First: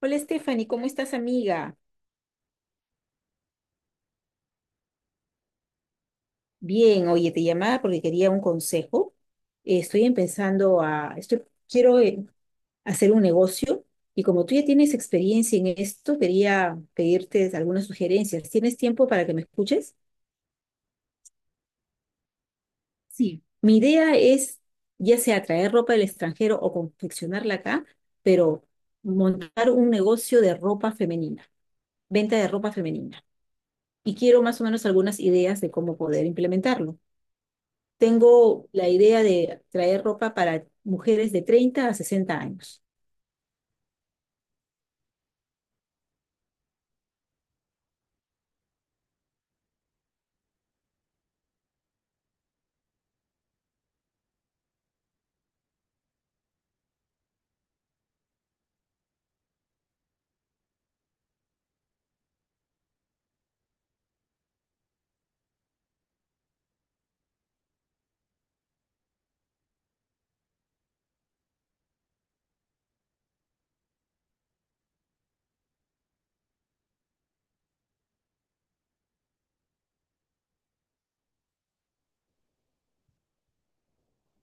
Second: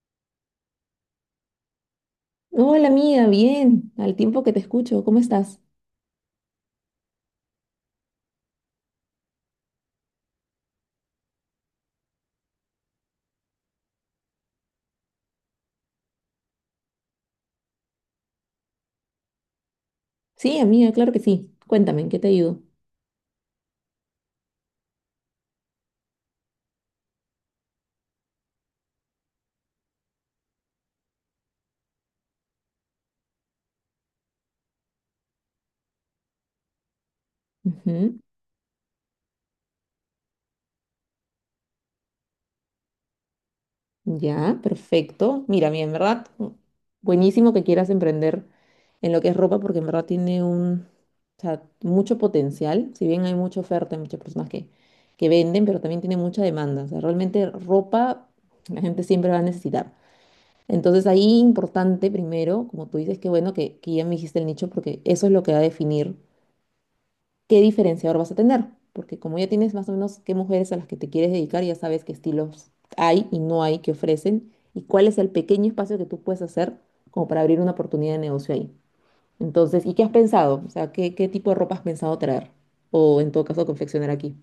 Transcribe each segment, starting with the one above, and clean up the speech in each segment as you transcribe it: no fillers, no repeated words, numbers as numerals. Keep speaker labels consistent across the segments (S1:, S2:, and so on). S1: Hola Stephanie, ¿cómo estás amiga?
S2: Hola amiga, bien, al tiempo que te escucho, ¿cómo estás?
S1: Bien, oye, te llamaba porque quería un consejo. Estoy empezando a, estoy, quiero hacer un negocio y como tú ya tienes experiencia en esto, quería pedirte algunas sugerencias. ¿Tienes tiempo para que me escuches?
S2: Sí, amiga, claro que sí. Cuéntame, ¿en qué te ayudo?
S1: Sí, mi idea es ya sea traer ropa del extranjero o confeccionarla acá, pero montar un negocio de ropa femenina, venta de ropa femenina. Y quiero más o menos algunas ideas de cómo poder implementarlo.
S2: Ujú,
S1: Tengo la idea de traer ropa para mujeres de 30 a 60 años.
S2: ya, perfecto. Mira, mira, en verdad, buenísimo que quieras emprender en lo que es ropa porque en verdad tiene un, o sea, mucho potencial. Si bien hay mucha oferta, hay muchas personas que venden, pero también tiene mucha demanda. O sea, realmente ropa la gente siempre va a necesitar. Entonces ahí importante primero, como tú dices, que bueno que ya me dijiste el nicho porque eso es lo que va a definir. Qué diferenciador vas a tener, porque como ya tienes más o menos qué mujeres a las que te quieres dedicar, ya sabes qué estilos hay y no hay que ofrecen y cuál es el pequeño espacio que tú puedes hacer como para abrir una oportunidad de negocio ahí. Entonces, ¿y qué has pensado? O sea, ¿qué tipo de ropa has pensado traer? O en todo caso, confeccionar aquí.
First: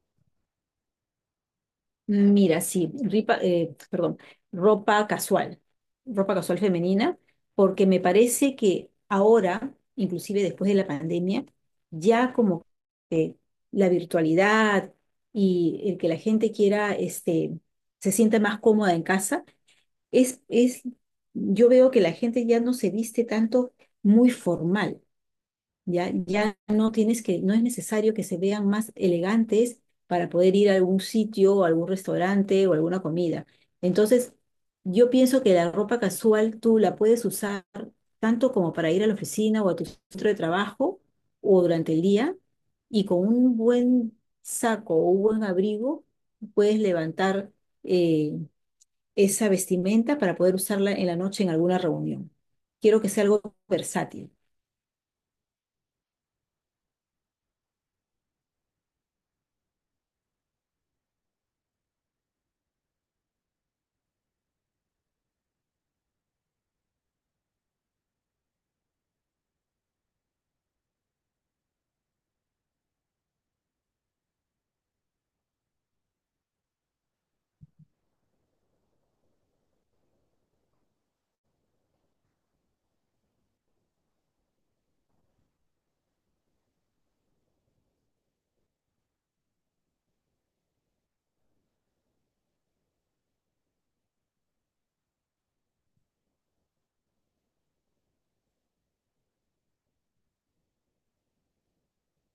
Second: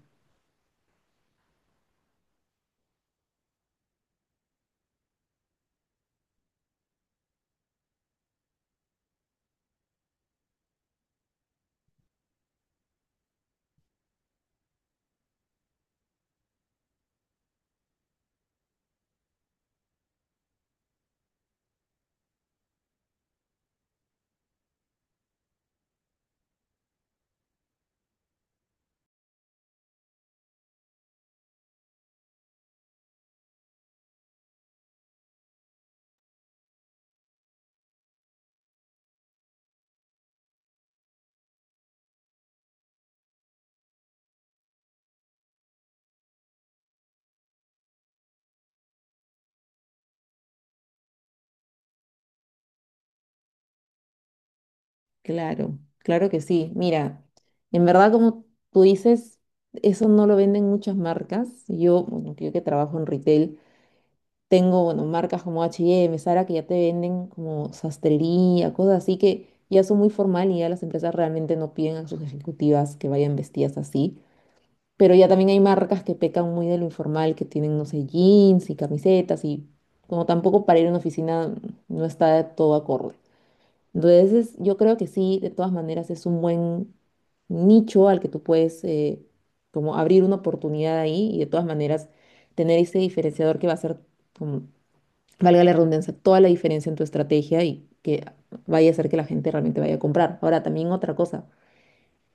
S1: Mira, sí, perdón, ropa casual, ropa casual femenina, porque me parece que ahora, inclusive después de la pandemia, ya como que la virtualidad y el que la gente quiera, se sienta más cómoda en casa, es, es, yo veo que la gente ya no se viste tanto muy formal. Ya, ya no tienes que, no es necesario que se vean más elegantes para poder ir a algún sitio o algún restaurante o alguna comida. Entonces, yo pienso que la ropa casual tú la puedes usar tanto como para ir a la oficina o a tu centro de trabajo o durante el día, y con un buen saco o un buen abrigo puedes levantar eh, esa vestimenta para poder usarla en la noche en alguna reunión. Quiero que sea algo versátil.
S2: Claro, claro que sí. Mira, en verdad, como tú dices, eso no lo venden muchas marcas. Yo, bueno, yo que trabajo en retail. Tengo, bueno, marcas como H&M, Zara, que ya te venden como sastrería, cosas así que ya son muy formal y ya las empresas realmente no piden a sus ejecutivas que vayan vestidas así. Pero ya también hay marcas que pecan muy de lo informal, que tienen, no sé, jeans y camisetas y como tampoco para ir a una oficina no está todo acorde. Entonces, yo creo que sí, de todas maneras es un buen nicho al que tú puedes como abrir una oportunidad ahí y de todas maneras tener ese diferenciador que va a ser como, valga la redundancia, toda la diferencia en tu estrategia y que vaya a hacer que la gente realmente vaya a comprar. Ahora, también otra cosa,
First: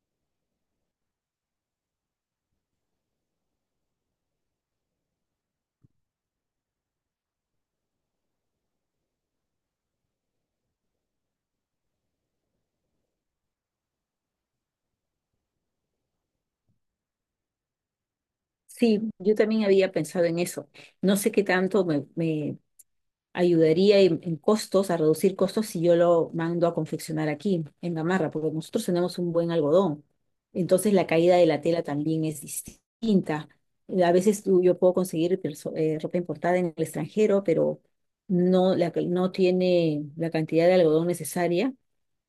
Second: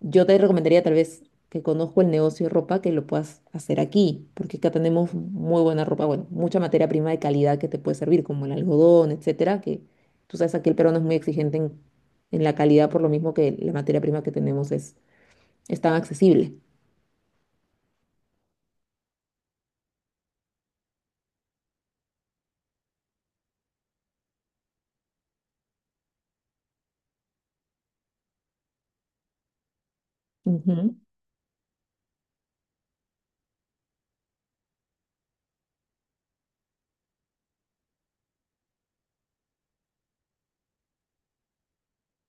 S2: yo te recomendaría tal vez que conozco el negocio de ropa, que lo puedas hacer aquí, porque acá tenemos muy buena ropa, bueno, mucha materia prima de calidad que te puede servir, como el algodón, etcétera, que tú sabes, aquí el peruano es muy exigente en la calidad, por lo mismo que la materia prima que tenemos es tan accesible.
S1: Sí, yo también había pensado en eso. No sé qué tanto me ayudaría en costos, a reducir costos si yo lo mando a confeccionar aquí, en Gamarra, porque nosotros tenemos un buen algodón. Entonces
S2: Ujú,
S1: la caída de la tela también es distinta. A veces yo puedo conseguir ropa importada en el extranjero, pero no tiene la cantidad de algodón necesaria,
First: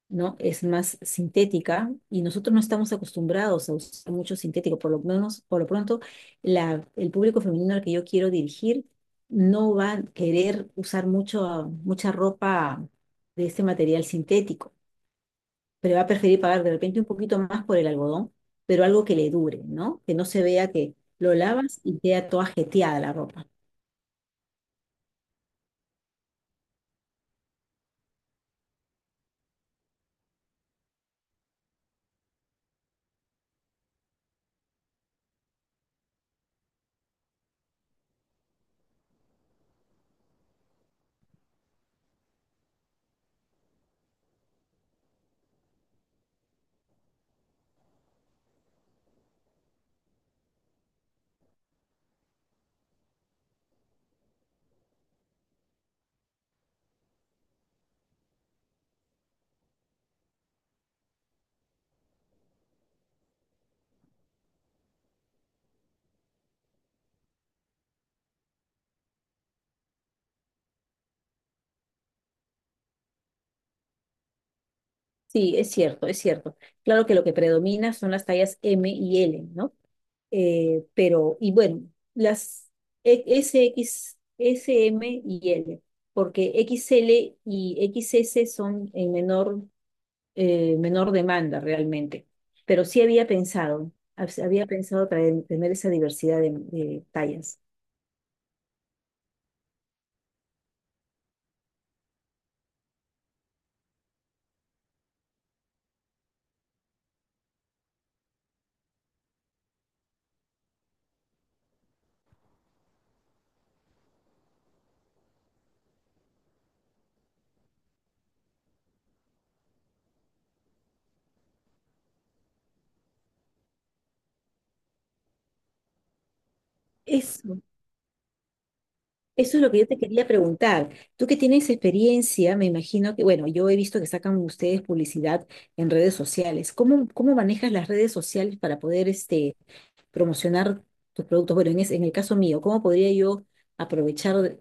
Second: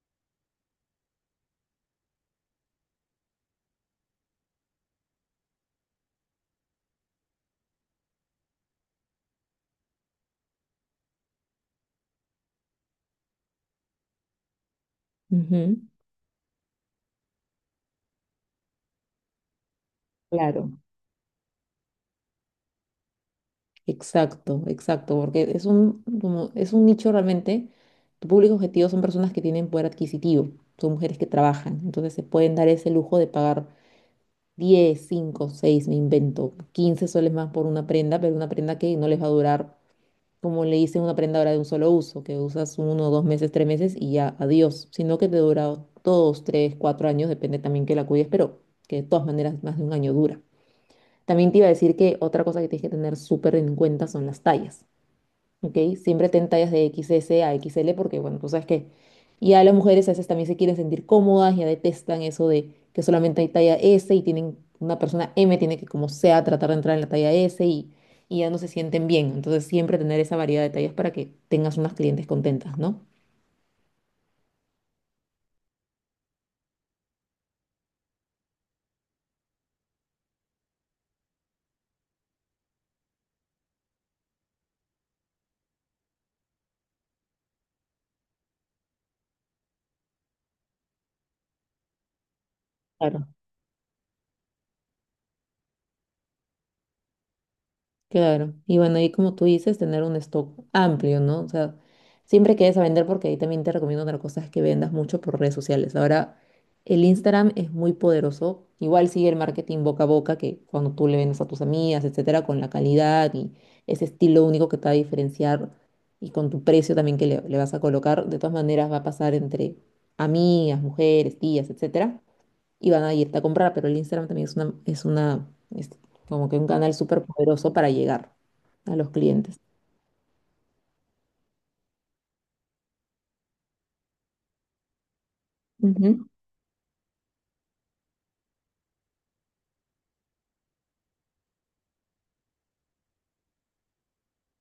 S1: ¿no? Es más sintética y nosotros no estamos acostumbrados a usar mucho sintético. Por lo menos, por lo pronto, el público femenino al que yo quiero dirigir no va a querer usar mucha ropa de este material sintético,
S2: ujú,
S1: pero va a preferir pagar de repente un poquito más por el algodón, pero algo que le dure, ¿no? Que no se
S2: claro.
S1: vea que lo lavas y queda toda jeteada la ropa.
S2: Exacto, exacto, porque es un, como, es un nicho realmente, tu público objetivo son personas que tienen poder adquisitivo, son mujeres que trabajan, entonces se pueden dar ese lujo de pagar 10, 5, 6, me invento, 15 soles más por una prenda, pero una prenda que no les va a durar, como le dicen, una prenda ahora de un solo uso, que usas uno, 2 meses, 3 meses y ya, adiós, sino que te dura 2, 3, 4 años, depende también que la cuides, pero que de todas maneras más de un año dura. También te iba a decir que otra cosa que tienes que tener súper en cuenta son las tallas. ¿Ok? Siempre ten tallas de XS a XL porque, bueno, tú sabes que ya las mujeres a veces también se quieren sentir cómodas, ya detestan eso de que solamente hay talla S y tienen, una persona M tiene que como sea tratar de entrar en la talla S y ya no se sienten bien. Entonces siempre tener esa variedad de tallas para que tengas unas clientes contentas, ¿no?
S1: Sí, es cierto, es cierto. Claro que lo que predomina son las tallas M y L, ¿no? Pero, y bueno, las S, X, S, M y L, porque X L y X S son en menor, menor demanda realmente. Pero sí había
S2: Claro.
S1: pensado, había pensado tener esa diversidad de tallas.
S2: Claro, y bueno, ahí como tú dices, tener un stock amplio, ¿no? O sea, siempre que vayas a vender, porque ahí también te recomiendo otra cosa, es que vendas mucho por redes sociales. Ahora, el Instagram es muy poderoso, igual sigue el marketing boca a boca, que cuando tú le vendes a tus amigas, etcétera, con la calidad y ese estilo único que te va a diferenciar y con tu precio también que le vas a colocar, de todas maneras va a pasar entre amigas, mujeres, tías, etcétera y van a irte a comprar, pero el Instagram también es una, es como que un canal súper
S1: Eso.
S2: poderoso para llegar a los
S1: Eso
S2: clientes.
S1: es lo que yo te quería preguntar. Tú que tienes experiencia, me imagino que, bueno, yo he visto que sacan ustedes publicidad en redes
S2: Ujú.
S1: sociales. ¿Cómo manejas las redes sociales para poder promocionar tus productos? Bueno, en el caso mío, ¿cómo podría yo aprovechar,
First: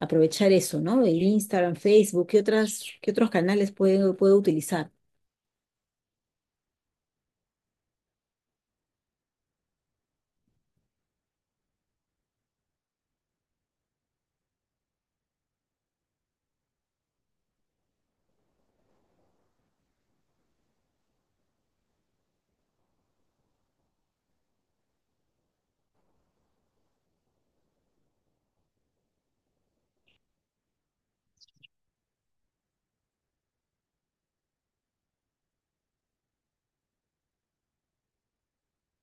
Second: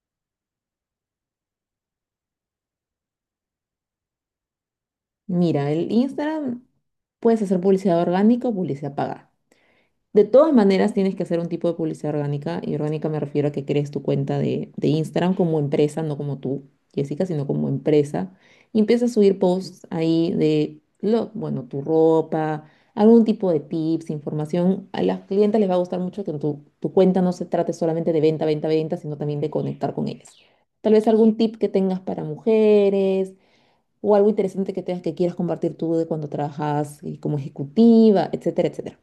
S1: aprovechar eso, ¿no? El Instagram, Facebook, ¿qué otras, qué otros canales puedo utilizar?
S2: Mira, el Instagram puedes hacer publicidad orgánica o publicidad pagada. De todas maneras, tienes que hacer un tipo de publicidad orgánica, y orgánica me refiero a que crees tu cuenta de Instagram como empresa, no como tú, Jessica, sino como empresa, y empiezas a subir posts ahí de, lo, bueno, tu ropa, algún tipo de tips, información. A las clientes les va a gustar mucho que tu cuenta no se trate solamente de venta, venta, venta, sino también de conectar con ellas. Tal vez algún tip que tengas para mujeres, o algo interesante que tengas que quieras compartir tú de cuando trabajas como ejecutiva, etcétera, etcétera.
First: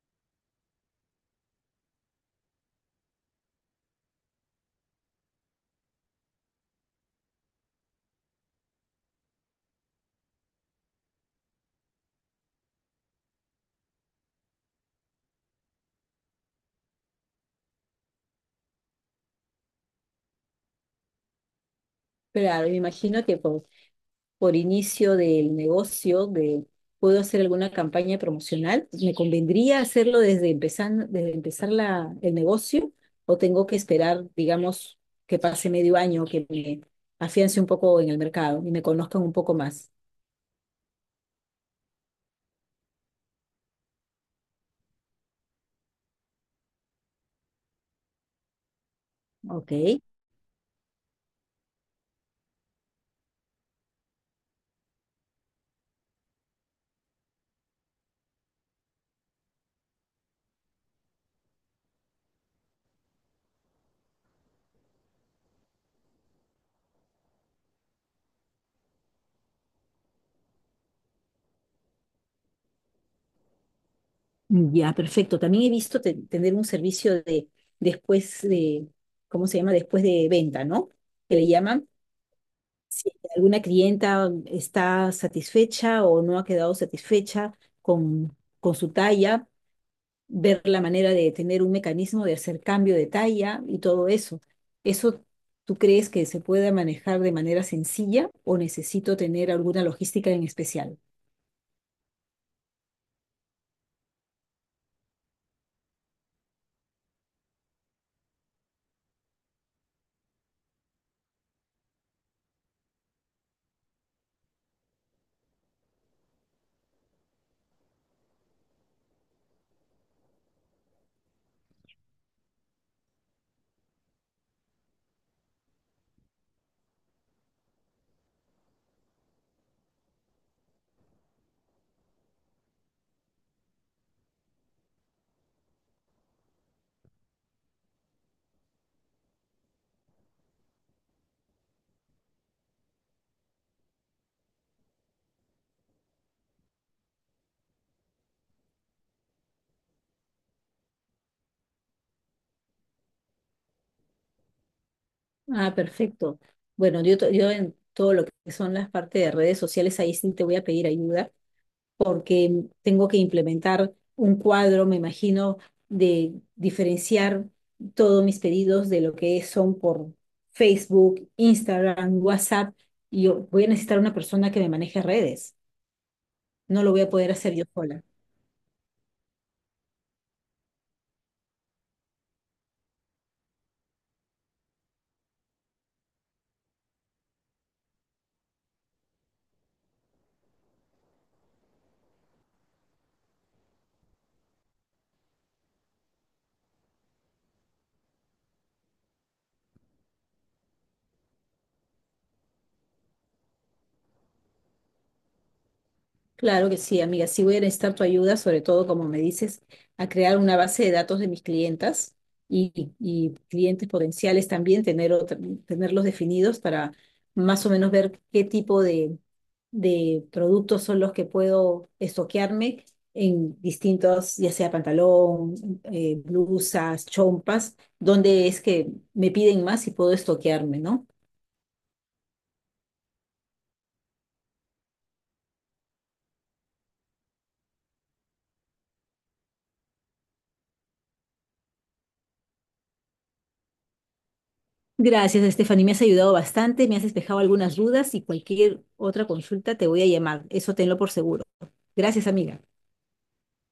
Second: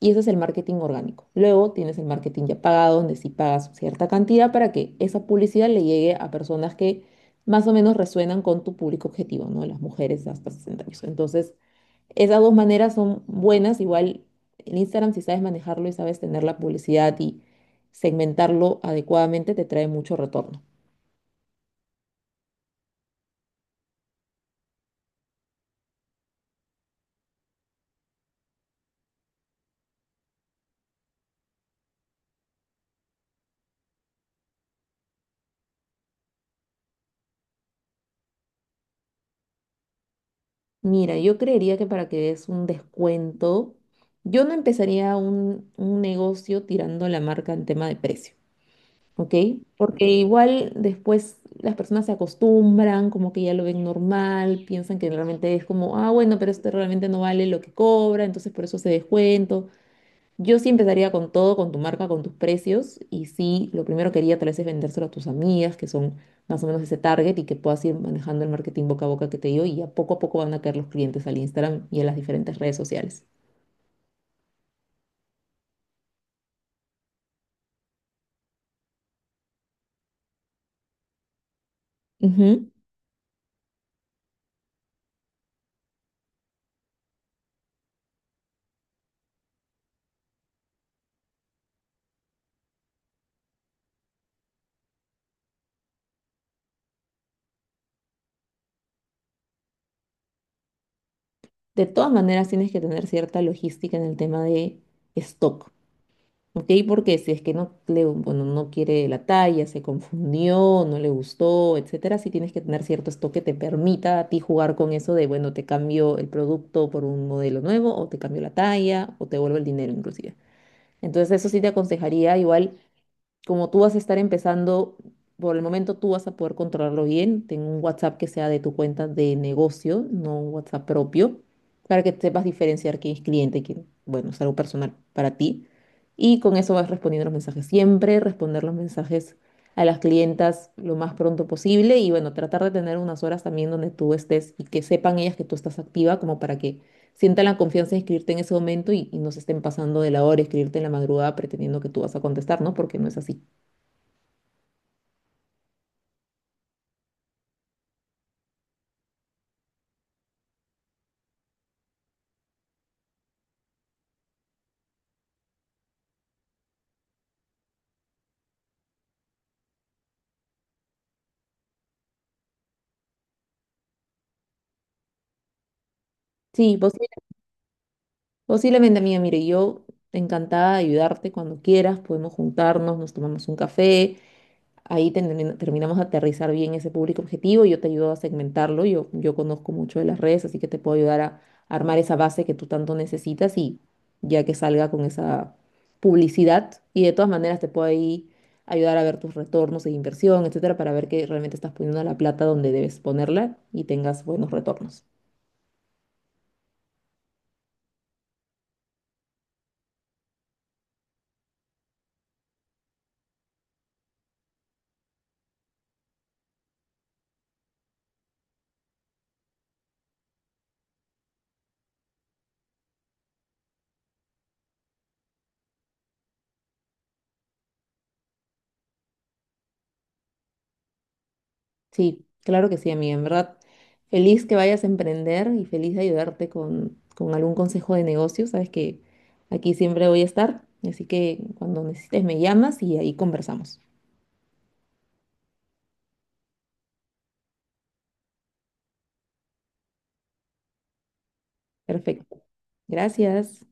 S2: Y eso es el marketing orgánico. Luego tienes el marketing ya pagado, donde sí pagas cierta cantidad para que esa publicidad le llegue a personas que más o menos resuenan con tu público objetivo, ¿no? Las mujeres hasta 60 años. Entonces, esas dos maneras son buenas. Igual el Instagram, si sabes manejarlo y sabes tener la publicidad y segmentarlo adecuadamente, te trae mucho retorno.
S1: Claro, me imagino que por inicio del negocio, de puedo hacer alguna campaña promocional, ¿me convendría hacerlo desde empezar, desde empezar el negocio o tengo que esperar, digamos, que pase medio año, que me afiance un poco en el mercado y me conozcan un poco más?
S2: Mira, yo creería que para que des un descuento, yo no empezaría un negocio tirando la marca en tema de precio, ¿ok?
S1: Ok,
S2: Porque igual después las personas se acostumbran, como que ya lo ven normal, piensan que realmente es como, ah, bueno, pero este realmente no vale lo que cobra, entonces por eso se descuento. Yo sí empezaría con todo, con tu marca, con tus precios. Y sí, lo primero que haría tal vez es vendérselo a tus amigas, que son más o menos ese target, y que puedas ir manejando el marketing boca a boca que te digo. Y a poco van a caer los clientes al Instagram y a las diferentes redes sociales.
S1: ya, perfecto. También he visto tener un servicio de después de, ¿cómo se llama? Después de venta, ¿no? Que le llaman
S2: Ujú.
S1: si alguna clienta está satisfecha o no ha quedado satisfecha con su talla, ver la manera de tener un mecanismo de hacer cambio de talla y todo eso. ¿Eso tú crees que se pueda manejar de manera sencilla o necesito tener alguna logística en especial?
S2: De todas maneras, tienes que tener cierta logística en el tema de stock. Ok, porque si es que no le, bueno, no quiere la talla, se confundió, no le gustó, etcétera, sí tienes que tener cierto stock que te permita a ti jugar con eso de, bueno, te cambio el producto por un modelo nuevo, o te cambio la talla, o te vuelvo el dinero inclusive. Entonces, eso sí te aconsejaría igual como tú vas a estar empezando, por el momento tú vas a poder controlarlo bien. Ten un WhatsApp que sea de tu cuenta de negocio, no un WhatsApp propio, para que sepas diferenciar quién es cliente, y quién, bueno, es algo personal para ti. Y con eso vas respondiendo los mensajes siempre, responder los mensajes a las clientas lo más pronto posible y bueno, tratar de tener unas horas también donde tú estés y que sepan ellas que tú estás activa como para que sientan la confianza de escribirte en ese momento y no se estén pasando de la hora, escribirte en la madrugada pretendiendo que tú vas a contestar, ¿no? Porque no es así.
S1: Ah, perfecto. Bueno, yo en todo lo que son las partes de redes sociales, ahí sí te voy a pedir ayuda porque tengo que implementar un cuadro, me imagino, de diferenciar todos mis pedidos de lo que son por Facebook, Instagram, WhatsApp, y yo voy a necesitar una persona que me maneje redes.
S2: Sí,
S1: No lo voy a poder hacer yo sola.
S2: posiblemente, amiga. Mire, yo encantada de ayudarte cuando quieras. Podemos juntarnos, nos tomamos un café. Ahí terminamos de aterrizar bien ese público objetivo. Yo te ayudo a segmentarlo. Yo conozco mucho de las redes, así que te puedo ayudar a armar esa base que tú tanto necesitas y ya que salga con esa publicidad. Y de todas maneras te puedo ahí ayudar a ver tus retornos de inversión, etcétera, para ver que realmente estás poniendo la plata donde debes ponerla y tengas buenos retornos.
S1: Claro que sí, amiga. Sí voy a necesitar tu ayuda, sobre todo, como me dices, a crear una base de datos de mis clientas y, y clientes potenciales también, tenerlos definidos para más o menos ver qué tipo de productos son los que puedo estoquearme en distintos, ya sea pantalón, blusas, chompas, dónde es que me piden más y puedo estoquearme, ¿no?
S2: Sí, claro que sí, amiga. En verdad, feliz que vayas a emprender y feliz de ayudarte con algún consejo de negocio. Sabes que aquí siempre voy a estar, así que cuando necesites me llamas y ahí conversamos.
S1: Gracias, Estefany. Me has ayudado bastante, me has despejado algunas dudas y cualquier otra consulta te voy a llamar. Eso tenlo por seguro. Gracias,
S2: Perfecto.
S1: amiga.
S2: Gracias.